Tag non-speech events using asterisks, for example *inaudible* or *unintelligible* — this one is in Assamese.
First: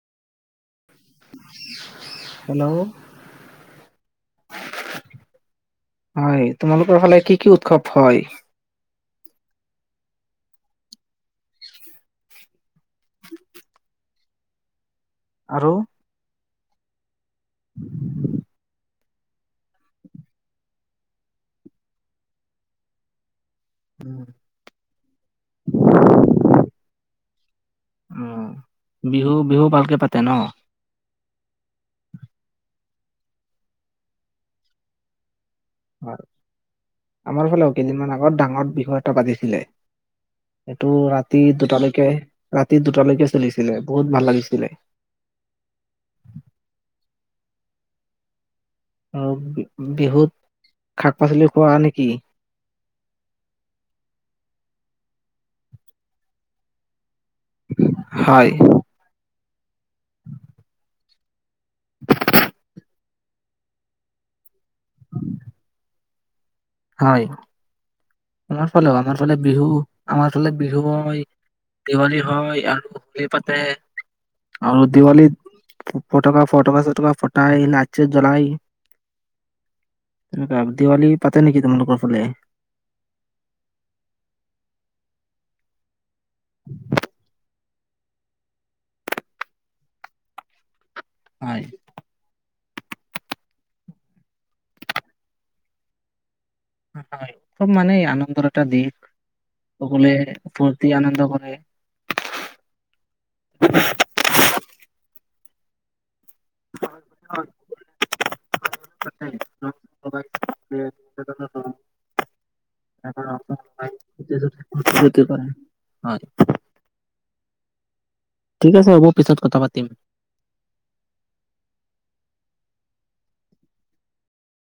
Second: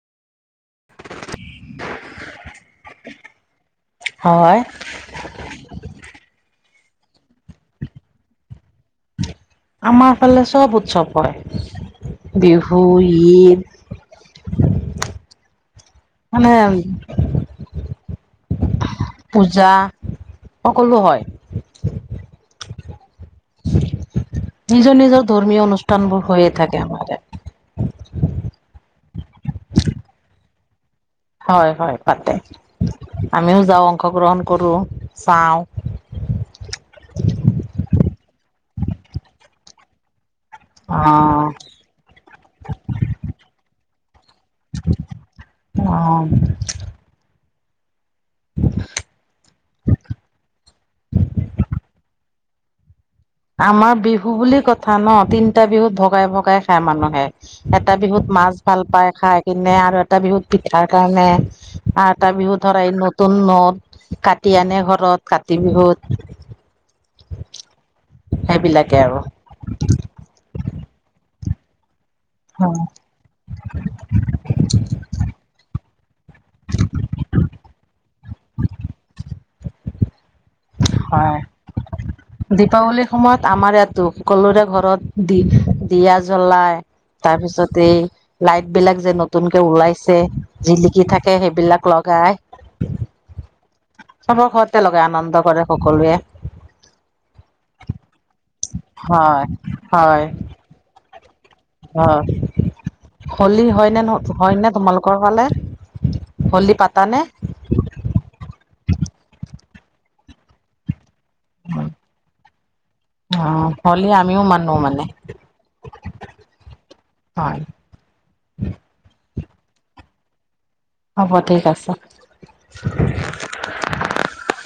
হেল্ল' হয় হয় তোমালোকৰ ফালে কি কি উৎসৱ হয়। আমাৰ ফালে চব উৎসৱ হয় বিহু ঈদ আৰু মানে উম উ পূজা সকলো হয় নিজৰ নিজৰ ধৰ্মীয় অনুষ্ঠানবোৰ হৈয় থাকে আমাৰ উ বিহু বিহু ভালকে পাতে ন হয় হয় পাতে আমিও যাওঁ অংশগ্ৰহণ কৰো চাওঁ হয় আমাৰ ফালেও কেইদিনমান আগত ডাঙৰ বিষয় এটা পাতিছিলে। এইটো ৰাতি অ'। দুটালৈকে ৰাতি দুটালৈকে চলিছিলে। বহুত ভাল লাগে। আহ আৰু বিহুত শাক পাচলি খোৱা নেকি আমাৰ বিহু বুলি কথা ন তিনটা বিহুত ভগাই ভগাই খাই মানুহে এটা বিহুত হয় মাছ ভাল পাই খাই। কিনে আৰু এটা বিহুত পিঠাৰ কাৰণে আ এটা বিহু ধৰা এই ন টো নত কাট। তিয়নে ঘৰত কাতি বিহুত হয় আমাৰ ফালেও সেইবিলাকে আমাৰ ফালে আৰু। বিহু আমাৰ ফালে বিহুই দিৱালী হয় আৰু হোলী পাতে আৰু দিৱালীত ফটকা ফটকা চটকা ফটাই লাইট চাইত জলায় দিৱাল হয় পাত। *inaudible* দীপাৱলীৰ সময়ত আমাৰ ইয়াতো, সকলোৰে ঘৰত দি, দিয়া জ জ্বলাই, তাৰপিছত টেই, লাইটবিলাক যে নতুনকে ওলাইছে, জিলি কি থাকে হয় সেইবিলাক লগায়। চবৰ ঘৰতে লগায়, আনন্দ কৰে সকলোৱে। হয়, খুব মানে আনন্দৰ এটা দিন। হয় সকলোৱে ফুৰ্তি আনন্দ কৰ অ', হোলি হয়নে নে হয়নে তোমালোক কৰবালে হ'লি পাতানে? *unintelligible* আহ, হ'লে আমিও মানো মানে। হয়, হয়। ঠিক আছে হ'ব পিছত কথা পাতিম। হ'ব ঠিক আছে।